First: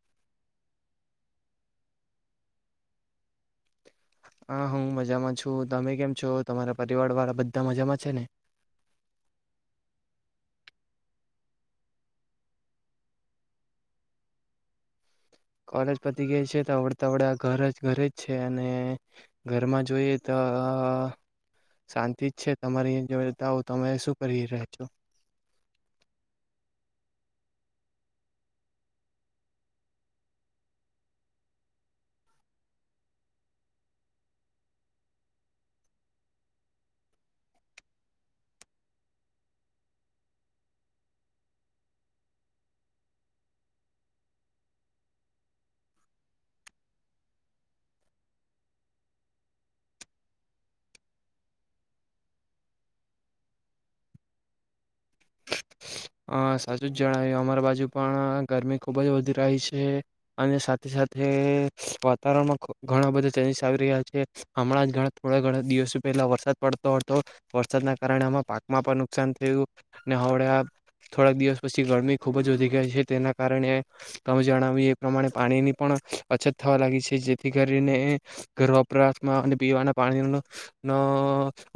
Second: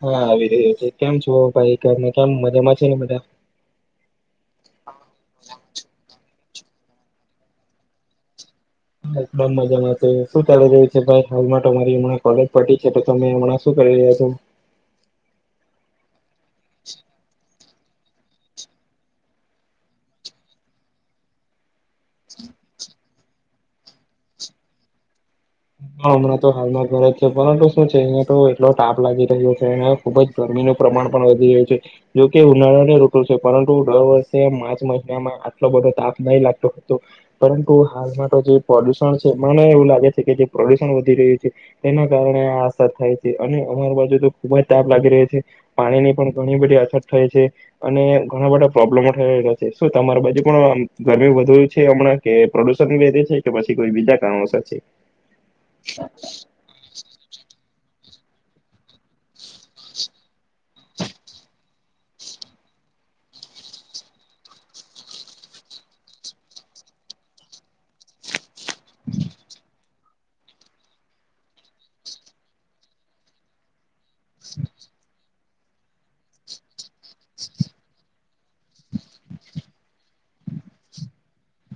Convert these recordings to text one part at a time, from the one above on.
હા આવી રહ્યો છે કેમ છો, ભાઈ કેમ મજામાં છે ને બધા. હા હું મજામાં છું તમે કેમ છો? તમારા પરિવાર વાળા બધા મજામાં છે ને? બમ મજામાં છે શું ચાલી રહ્યું છેાઈ હાલમાં તમારી હં કોલેજ પટી છે તો તમે હમણાં શું કરી રહ્યા છો? [unintelligible] ત છે આવડે તો અવડે ઘરે જ. ઘરે જ છે અને ઘરમાં જોઈએ તો શાંતિ જ છે તમારે અ જ તમે શું કરી રહ છો? પરંતુ શું છે અહીયા તો એટલો તાપ લાગી રહ્યો છે અને ખુબ જ ગરમીનું પ્રમાણ પણ વધી રહ્યું છે, જોકે ઉનાળાને રઋતુ છે પરંતુ દર વર્ષે માર્ચ મહિનામાં આટલો બધો તાપ નહી લાગતો હતો, પરંતુ હાલમાં તો જે પ્રદુષણ છે મને એવું લાગે છે. પ્રદુષણ વધી રહ્યું છે, તેના કારણે આ અસર થાય છે અને અમારી બાજુ તો ખુબ જ તાપ લાગી રહ્યો છે, પાણીની પણ ઘણી બધી અસર થાય છે, અને ઘણા બધા પ્રોબ્લેમો થલા છે, શું તમારી બાજુ પણ ગરમી વધુ છે હમણાં કે પ્રદુષણ વધે છે કે પછી કોઈ બીજા કારણોસર છે? હ સાચું જ જણાવ્યું અમારા બાજુ પાણા ગરમી ખુબ જ વધી રહી છે, અને સાથે સાથે, વાતાવરણમાં ખબ ઘણા બધા ચેન્જીસ આવી રહ્યા છે, હમણાં જ ઘણા થોડા ઘણા દિવસો પહેલાં વરસાદ પડતો હતો, વરસાદના કારણે આમાં પા માફા નુકસાન થયો. હર્યા. થોડાક દિવસ પછી ગરમી ખુબ જ વધી ગઈ છે તેના કારણે તમે જણાવી એ પ્રમાણે પાણીની પણ અછત થવા લાગી છે જેથી કરીને, ઘર વપરાસમાં અને પીવાના પાણીનો ન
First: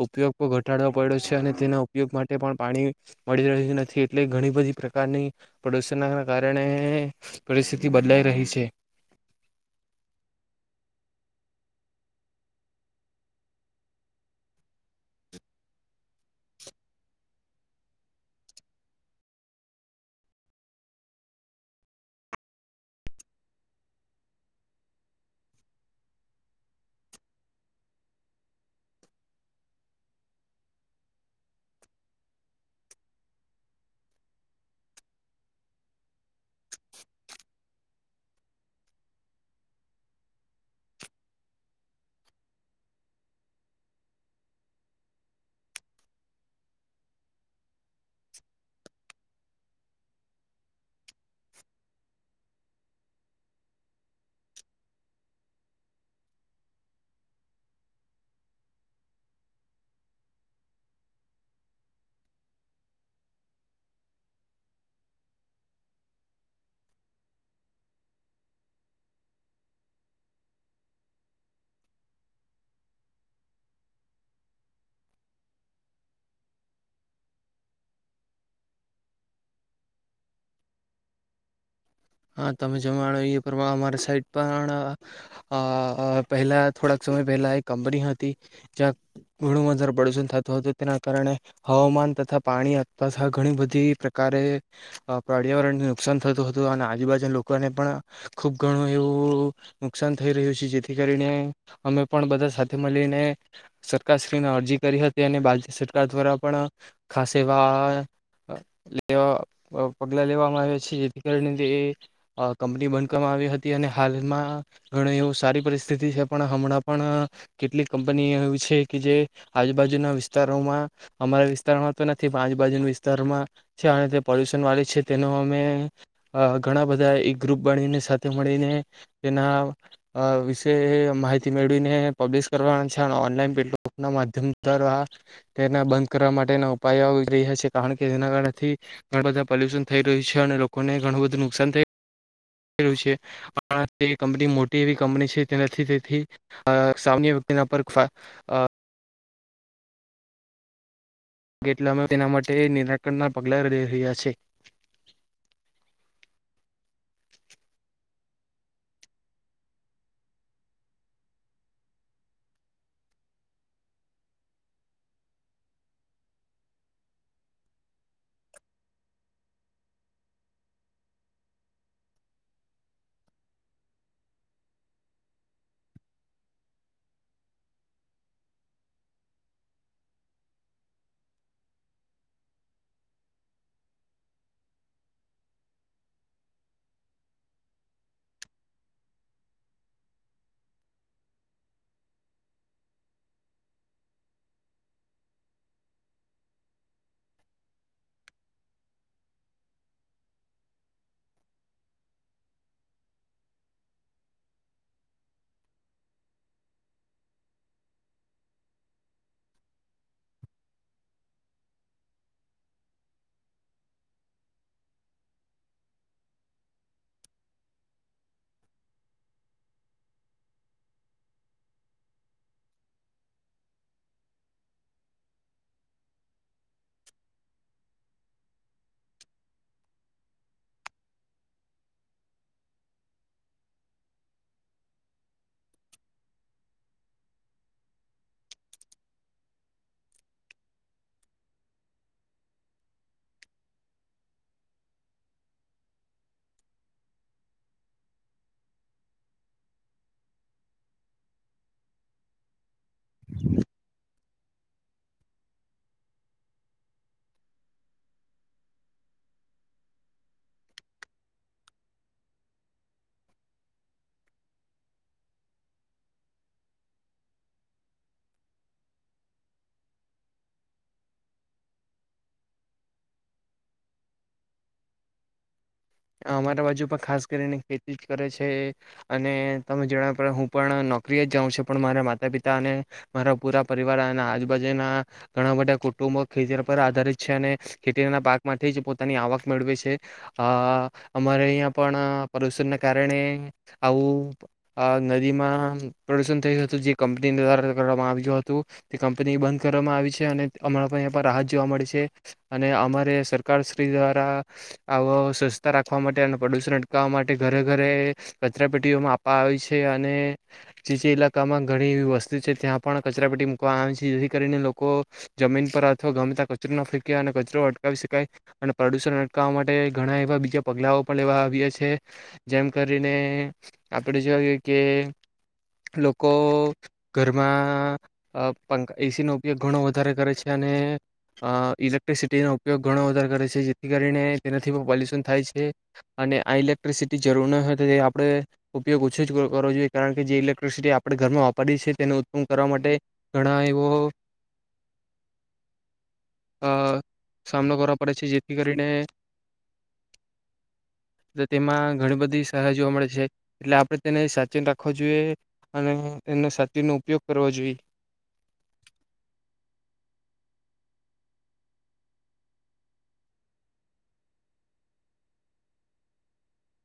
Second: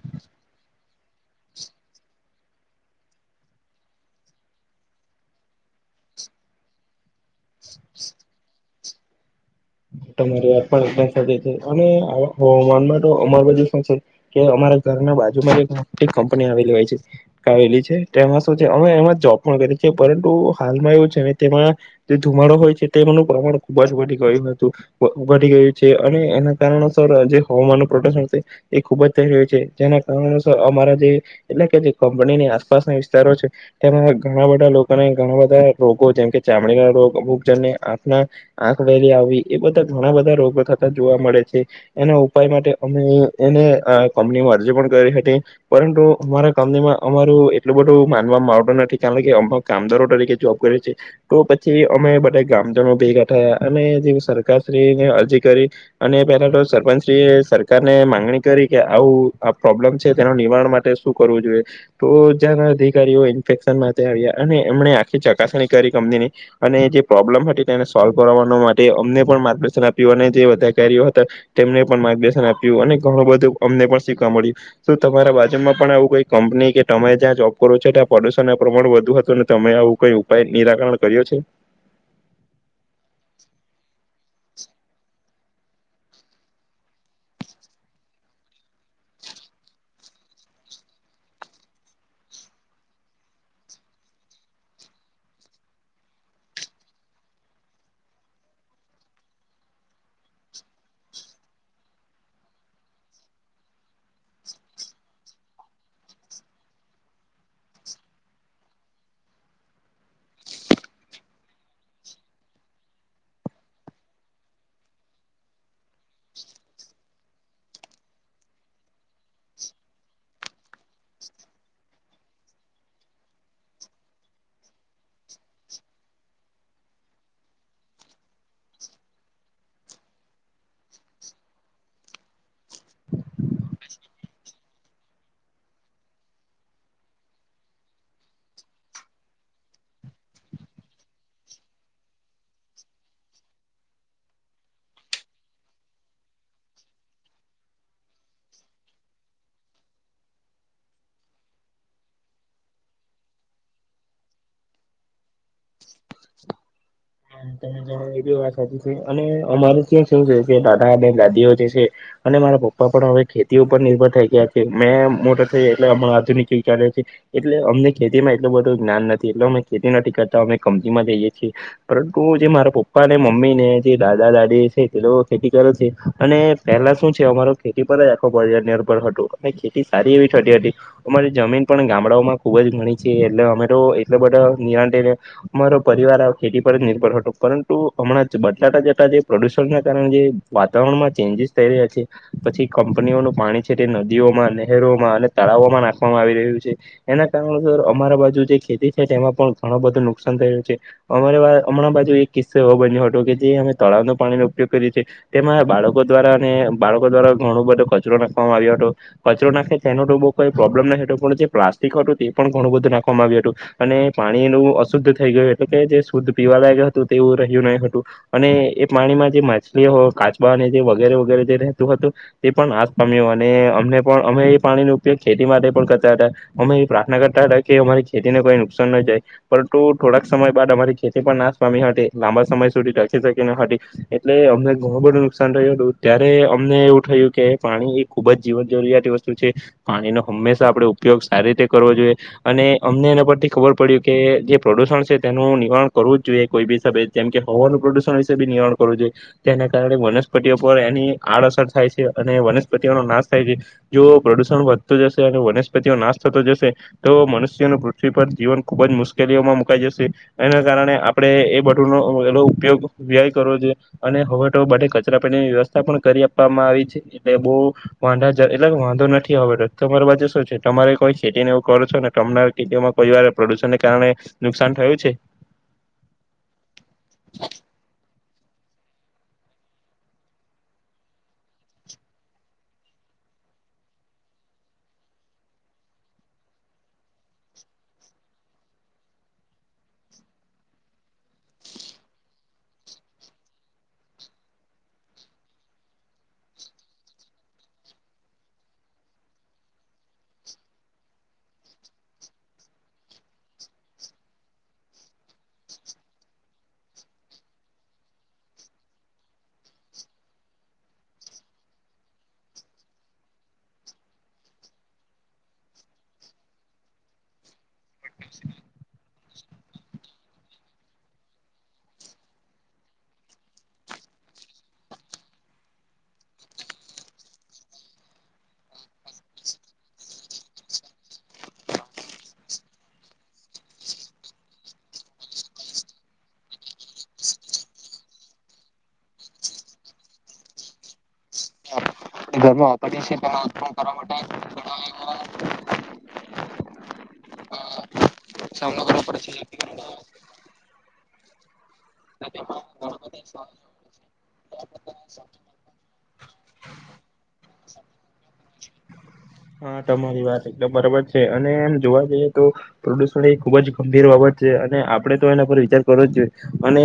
ઉપયોગ પણ ઘટાડવો પડ્યો છે અને તેના ઉપયોગ માટે પણ પાણી, મળી રહ્યું છે. એટલે ઘણી બધી પ્રકારની, પ્રદુષણના કારણે પરિસ્થિતિ બદલાઈ રહી છે. રી વા પણ અને હન અમાર બાજુ શું છે કે અમારા ઘરના બાજુમાં કંપની આવેલી હોય છે આવેલી છે, તેમાં શું છે અમે એમાં જોબ પણ કરી છે પરંતુ હાલમાં એવું છે તેમાં, જે ધુમાડો હોય છે તેનું પ્રમાણ ખુબ જ વધી ગયું હતું. વધી ગયું છે અને એના કારણસર જે હવામાનનું પ્રોડક્શન છે, એ ખુબ જ થઈ રહ્યું છે જેના કારણોસર અમારા જે એટલે કે જે કંપનીની આસપાસના વિસ્તારો છે, તેમાં ઘણા બધા લોકોને ઘણા બધા રોગો જેમ કે ચામડીના રો વોગજનને આંખના, આંખ વહેલી આવી. એ બધા ઘણા બધા રોગો થતા જોવા મળે છે એના ઉપાય માટે અમે એને કંપનીમાં અરજી પણ કરી હતી પરંતુ અમારા કંપનીમાં અમારું એટલું બધું માનવામાં આવતું નથી કારણ કે અમે કામદારો તરીકે જોબ કર છે તો પછી અમે બધા ગામજનો ભેગા થયા અને જે. ને અરજી કરી અને પેલા તો સરપંચશ્રી એ સરકારને માંગણી કરી કે આવું આ પ્રોબ્લમ છે તેના નિવારણ માટે શું કરવું જોઈએ તો જ અધિકારીઓ ઇન્ફેશન માટે આવ્યા અને એમણે આખી ચકાસણી કરી કંપનીની અને જે પ્રોબ્લમ હતી તેને સોલ્વ કરવાનો માટે અમને. પણ માર્ગદર્શન આપ્યું અને જે અધિકારીઓ હતા તેમને પણ માર્ગદર્શન આપ્યું અને ઘણું બધું અમને પણ શીખવા મળ્યું, શું તમારા બાજુ માં પણ આવું કઈ કંપની કે તમે જ્યાં જોબ કરો છો ત્યાં પ્રદુષણ પ્રમાણ વધુ હતું અને તમે આવું કઈ ઉપાય નિરાકરણ કર્યો છે? હા તમે જણાવ્યું એમા અમારી સાઈડ પણ આ પહેલા થોડાક સમય પહેલા એ કંપની હતી, જ્યાં ઘણું વધારે પ્રદુષણ થતું હતું તેના કારણે, હવામાન તથા પાણી ઘણી બધી પ્રકારે, પર્યાવરણને નુકસાન થતું હતું અને આજૂબાજુના લોકોને પણ ખૂબ ઘણું એવું નુકસાન થઈ રહ્યું છે જેથી કરીને અમે પણ બધા સાથે મળીને સરકારશ્રીને અરજી કરી હતી અને બા સરકાર દ્વારા પણ ખાસ એવા લેવા પગલાં લેવામાં આવ્યા છે જેથી કરીને તે. કંપની બંધ કરવામાં આવી હતી અને હાલમાં ઘણ એવું સારી પરિસ્થિતિ છે પણ હમણાં પણ, કેટલીક કંપની એવી છે કે જે આજુબાજુના વિસ્તારોમાં અમારા વિસ્તારમાં તો નથી પણ આજુબાજુના વિસ્તારમાં છે, અને તે પોલ્યુશન વાળી છે તેનો અમે ઘણા બધા એ ગ્રુપ બનીને સાથે મળીને, તેના વિશે માહિતી મેળવીને પબ્લિશ કરવાના છે અને ઓનલાઈન પ્લેટફોર્મના માધ્યમ દ્વારા, તેના બંધ કરવા માટેના ઉપાયો આવી રહ્યા છે કારણ કે જેના કારણેથી, ઘણા બધા પોલ્યુશન થઈ રહ્યું છે અને લોકોને ઘણું બધું નુકસાન થ છે, તે કંપની મોટી એવી કંપની છે તે તેથી, સામાન્ય વ્યક્તિના પર કે એટલે અમે તેના માટે નિરાકરણના પગલાં લઈ રહ્યા છે. એ વાત સાચી છે અને અમારે ત્યાં શું છે કે દાદા અને દાદીઓ જે છે અને મારા પપ્પા પણ હવે ખેતી ઉપર નિર્ભર થઈ ગયા છે મેં મોટો થ એટલે હમણાં આધુનિક વિચાર છે એટલે અમને ખેતીમાં એટલું બધું જ્ઞાન નથી એટલે અમે ખેતી નથી કરતા અમે કંપતીમાં જઈએ છીએ. તો જે મારા પપ્પા ને મમ્મી ને જે દાદા દાદી છે તે ખેતી કરે છે અને પહેલા શું છે અમારો ખેતી પર જ આખો પર નિર્ભર હતો અને ખેતી સારી એવી થતી હતી અમારી જમીન પણ ગામડાઓમાં ખુબ જ ઘણી છે એટલે અમેરો એટલે બધા નિરા થઈને અમારો પરિવાર ખેતી પર જ. પરંતુ હમણાં બટાટા જતા જે પ્રદુષણના કારણે જે વાતાવરણમાં ચેન્જીસ થઈ રહ્યા છે પછી કંપનીઓનું પાણી છે તે નદીઓમાં નહેરોમાં અને તળાવોમાં નાખવામાં આવી રહ્યું છે એના કારણોસર અમારા બાજુ જે ખેતી છે તેમાં પણ ઘણ બધું નુકસાન થય રહું છે અમારે. હમણાં બાજુ એક કિસ્સો એવો બન્યો હતો કે જે અમે તળાવનો પાણીનો ઉપયોગ કર્યો છે, તેમાં બાળકો દ્વારા અને બાળકો દ્વારા ઘણો બધો કચરો નાખવામાં આવ્યો હતો, કચરો નાખે તેનો તો બહુ કોઈ પ્રોબ્લેમ ન હતો પણ જે પ્લાસ્ટિક હતું તે પણ ઘણું બધું નાખવામાં આવ્યું હતું, અને પાણીનું અશુદ્ધ થઈ ગયું એટલે કે જે શુદ્ધ પીવા લાગ હતું તેવું રહ્યું નહી હતું, અને એ પાણીમાં જે માછલીઓ હો કાચબા અને જે વગેરે વગેરે જે રહેતું હતું, એ પણ આસ પામ્યો અને અમને પણ અમે એ પાણીનો ઉપયોગ ખેતી માટે પણ કરતા હતા, અમે એ પ્રાર્થના કરતા હતા કે અમારી ખેતીને કોઈ નુકસાન ન જાય, પરંતુ થોડાક સમય બાદ અમારિ ખેતી પણ નાશ પામી હતી લાંબા સમય સુધી રાખી શકી ન હતી, એટલે અમને ઘણું બધું નુકસાન થ્યું હતું ત્યારે અમને એવું થયું કે પાણી એ ખૂબ જ જીવન જરૂરિયાત વસ્તુ છે, પાણીનો હંમેશા આપણેે ઉપયોગ સારી રીતે કરવો જોઈએ, અને અમને એના પરથી ખબર પડ્યું કે જે પ્રદુષણ છે તેનું નિવારન કરવું જ જોઈએ કોઈ બી જેમ કે હવાનું પ્રદુષણ વિશે બી નિવાણ કરવું જોઈએ તેના કારણે વનસ્પતિઓ પર એની આડઅસર થાય છે અને વ. પ્રતિ નો નાશ થાય છે, જો પ્રદુષણ વધતું જશે અને વનસ્પતિઓ નાશ થતો જશે, તો મનુષ્યનું પૃથ્વી પર જીવન ખૂબ જ મુશ્કેલીઓમાં મુકાઈ જશે અને. કારણે આપણે એ બટુંનો એ ઉપયોગ વ્યય કરવો જોએ, અને હવે તો બે કચરા પેટીની વ્યવસ્થા પણ કરી આપવામાં આવી છે એટલે બહ વાંધા એટલે વાંધો નથી હવે તમારી પાજે શું છે તમારે કોઈ ખેતીને એવું કરો છો ને તમા ખેતીમાં કોઈ વાર પ્રદુષણને કારણે નુકસાન થયું છે? મારા બાજુ પણ ખાસ કરીને ખેતી જ કરે છે, અને તમે જણાવડ હું પણ નોકરી જ જાઉં છું પણ મારા માતા પિતા અને, મારા પુરા પરિવાર અને આજુબાજુના, ઘણા બધા કુટુંબો ખેતર પર આધારિત છે, અને ખેતના પાકમાંથી જ પોતાની આવક મેળવે છે, અ અમારે અહીં પણ પ્રદુષણના કારણે આવું નદીમાં પ્રદુષણ થયું હતું જે કંપની દ્વારા કરવામાં આવ્યું હતું, તે કંપની બંધ કરવામાં આવી છે અને અમરાં પણ રાહત જોવા મળી છે, અને અમારે સરકારશ્રી દ્વારા, આવો રાખવા માટે અને પ્રદુષણ અટકાવવા માટે ઘરે ઘરે કચરા પેટીઓ માપવા આવે છે અને ચીચી લાકામાં ઘણી એવી વસ્તીુ છે ત્યાં પણ કચરા પેટી મૂકવામાં આવે છે જેથી કરીને લોકો જમીન પર અથવા ગમતા કચરો ન ફેંક અને કચરો અટકાવી શકાય અને પ્રદુષણ અટકાવવા માટે ઘણા એવા. પગલાઓ પણ લેવા આવેલા છે જેમ કરીને આપણે જો કે લોકો ઘરમાં એસીનો ઉપયોગ ઘણો વધારે કરે છે, અને ઇલેક્ટ્રિસિટીનો ઉપયોગ ઘણો વધારે કરે છે, જેથી કરીને તેનાથી પોલ્યુશન થાય છે, અને આ ઇલેક્ટ્રિસિટી જરૂર ન હોય તો તે આપણે ઉપયોગ ઓછો જ કરવો જોઈએ કારણ કે જે ઇલેક્ટ્રિસિટી આપણે ઘરમાં વાપરીએ છે. ઘરમાં વાપરીએ પલા કરવા માટે આ સામનો કરવા પડે છે જેથી કરીને એ તેમાં ઘણી બધી સારહ જોવા મળે છે એટલે આપણે તેને સાચેન રાખવ જોઈએ, અને એનો સાચનો ઉપયોગ કરવો જોઈએ. રી વાત એકદમ બરાબર છે અને એમ જોવા જઈએ તો, પ્રદુષણ એ ખુબ જ ગંભીર બાબત છે અને આપડે તો એના પર વિચાર કરવો જ જોઈએ, અને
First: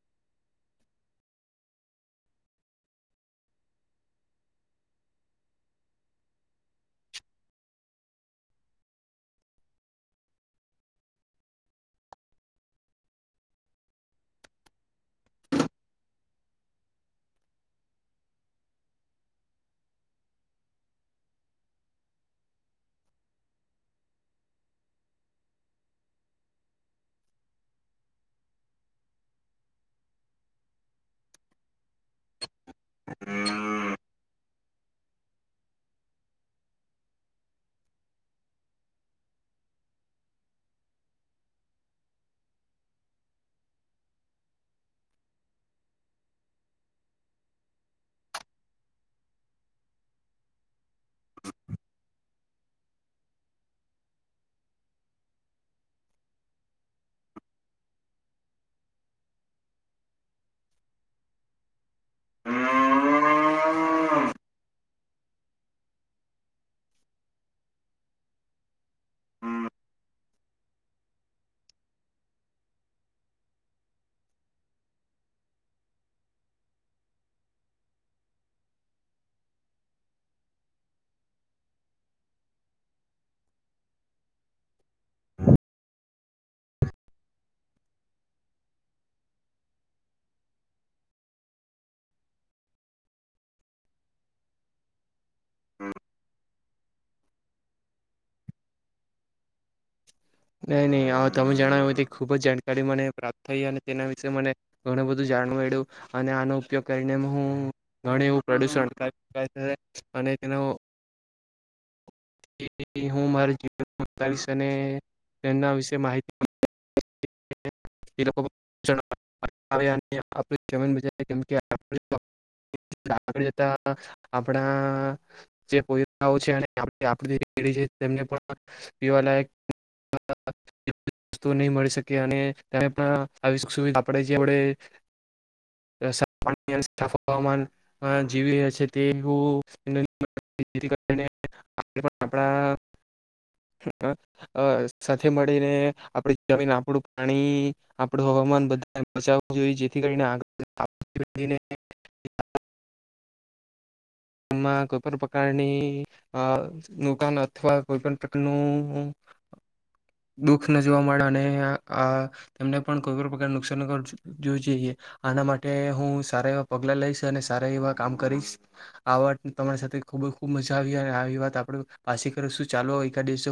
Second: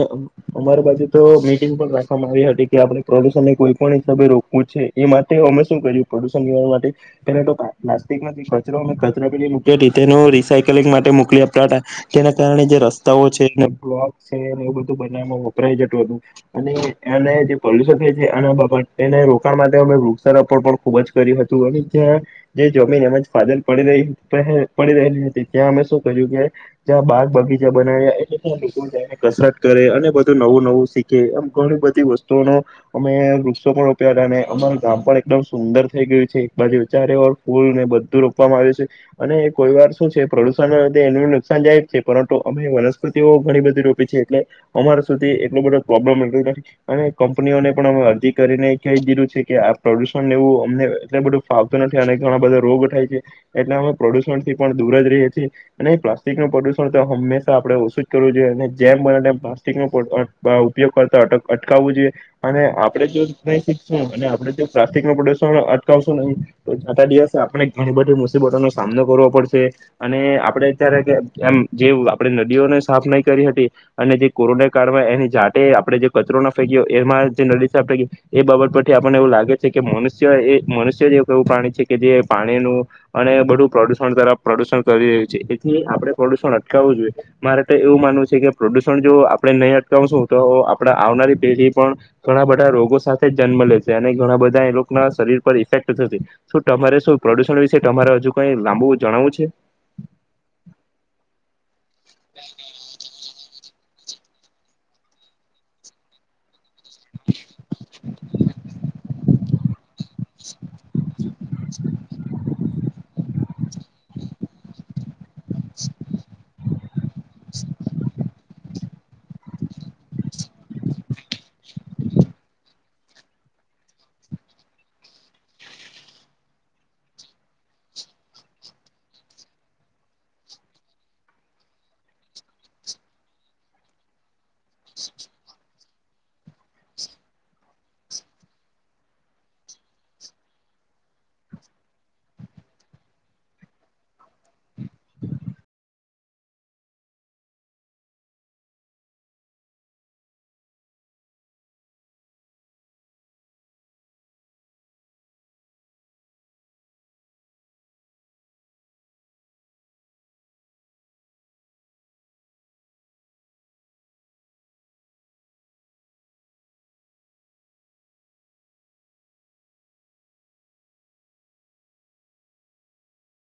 અમારા પાસેુ તો મીટિંગ પણ રાખવામાં આવી હતી કે આપણે પ્રદુષણને કોઈ પણ હિસાબે રોકવું છે, એ માટે અમે શું કર્યું પ્રદુષણ માટેને, તો પ્લાસ્ટિક માંથી કચરો કચરા પ લૂકે તેનું રીસાયકલિંગ માટે મોકલી આપ હતા, તેના કારણે જે રસ્તાઓ છે, બ્લોક છેને એ બધું બનાવમાં વપરાય જતું હતું અને એને જે પોલ્યુશન છે એના બા એને રોકાણ માટે અ વૃક્ષારોપણ પણ ખુબ જ કર્યું હતું અને્યાં. જે જમીન એમ ફાદલ પડી રહી પડી રહેલી હતી ત્યાં અમે શું કર્યું કે જ્યાં બાગ બગીચા બનાવ્યા એટલે ત્યાં લોકો જને કસરત કરે અને બધું નવું નવું શીખે એમ ઘણી બધી વસ્તુઓ ન અમે વૃક્ષો પણ ઉપ અમારું ગામ પણ એકદમ સુંદર થઈ ગયું છે. એક બાજુ ચારે ઓ ને બધું રોપવામાં આવ્યું છે, અને કોઈ વાર શું છે પ્રદુષણ લ એ નુકસાન જાય છે પરંતુ અમે વનસ્પતિઓ ઘણી બધી રોપી છે એટલે અમારા સુધી એટલો બધો પ્રોબ્લેમ નથી અને કંપનીઓને પણ અમે અરજી કરીને ક દીધું છે કે આ પ્રદુષણને એવું અમને એટલ બધું ફાવતું નથી અને ઘણા બધા રોગ થાય છે એટલે અમે પ્રદુષણ થી પણ દૂર જ રહીએ છીએ અને પ્લાસ્ટિક નું પ્રદુષણ તો હંમેશા આપણે ઓછું જ કરવું જોઈએ અને જેમ બને તેમ પ્લાસ્ટિક ન ઉપયોગ કરતાટ અટકાવવું જોઈએ અને આપણેે જો ન શીખશું અને આપણે જો પ્લાસ્ટિક નું પ્રદુષણ અટકાવશું નહીં. જાતા દિવસે આપણે ઘણી બધી મુસીબતોનો સામનો કરવો પડશે અને આપડે અત્યારે એમ જે આપડે નદીઓને સાફ નહી કરી હતી અને જે કોરોના કાળમાં એની જાટે આપડે જે કચરો ના ફેંક્યો એમાં જે નદી સાફ ફેંકી એ બાબત પરથી આપણને એવું લાગે છે કે મનુષ્ય એ મનુષ્ય જે એવું પ્રાણી છે કે જે પાણીનું અને બડુ પ્રડુષણ તરફ પ્રડુષણ કરી રહ્યું છે. એથી આપણે પ્રડુષણ અટકાવવું જોઈએ મારે એવું માનવું છે કે પ્રડુષણ જો આપડે નહીં અટકાવશું તો આપડા આવનારી પેઢી પણ ઘણા બધા રોગો સાથે જન્મ લેશે અને ઘણા બધા એ લોકો ના શરીર પર ઇફેક્ટ થશે. શું તમારે શું પ્રડુષણ વિશે તમારે હજુ કઈ લાંબુ જણાવું છે? કંઈ નહીં [unintelligible] તમે જણાવ્યું હોય તે ખૂબ જ જાણકારી મને પ્રાપ્ત [unintelligible] થઈ અને તેના વિશેે મને ઘણું બધું જાણવા મડ્યું અને આનું ઉપયોગ કરીને હું ઘણ એવું પ્રડુષણ અટકાવી શકાય છે. અને તેનો [inaudible] એ-એ-એ હું મારા જીવન તાવીસ અને તેમના વિશે માહિતી એ લોકો આવ્યા અને [unintelligible] આપડા જે પોયરાઓ છે અને આવતી પેઢી છે તેમને પીવાલાયક [unintelligible] વસ્તુ નહીં મળી શકે. છે અને ત્યારે પણ આવી સુવી આપડે જે વડે [unintelligible] સાફ હવામાન જીવી રહ્યા છીએ તેવું [unintelligible] સાથે મળીને આપણે જમી આપણું પાણી, આપણું હવામાન બધા બચાવવું જોઈએ જેથી કરીને [inaudible] એ કોઈ પણ પ્રકારની અ નુકાન અથવા કોઈ પણ પ્રકારનું દુખ ન જોવા મળે અને તેમને પણ કોઈ પણ પ્રકાર નુકસાન જોઈએ આના માટે હું સારા એવા પગલા લઈશ અને સારા એવા કામ કરીશ. આ વાત તમારી સાથે ખુબ જ ખુબ મજા આવી અને આ આવી વાત આપડે પાછી કરી શું ચાલો એકા દિવસે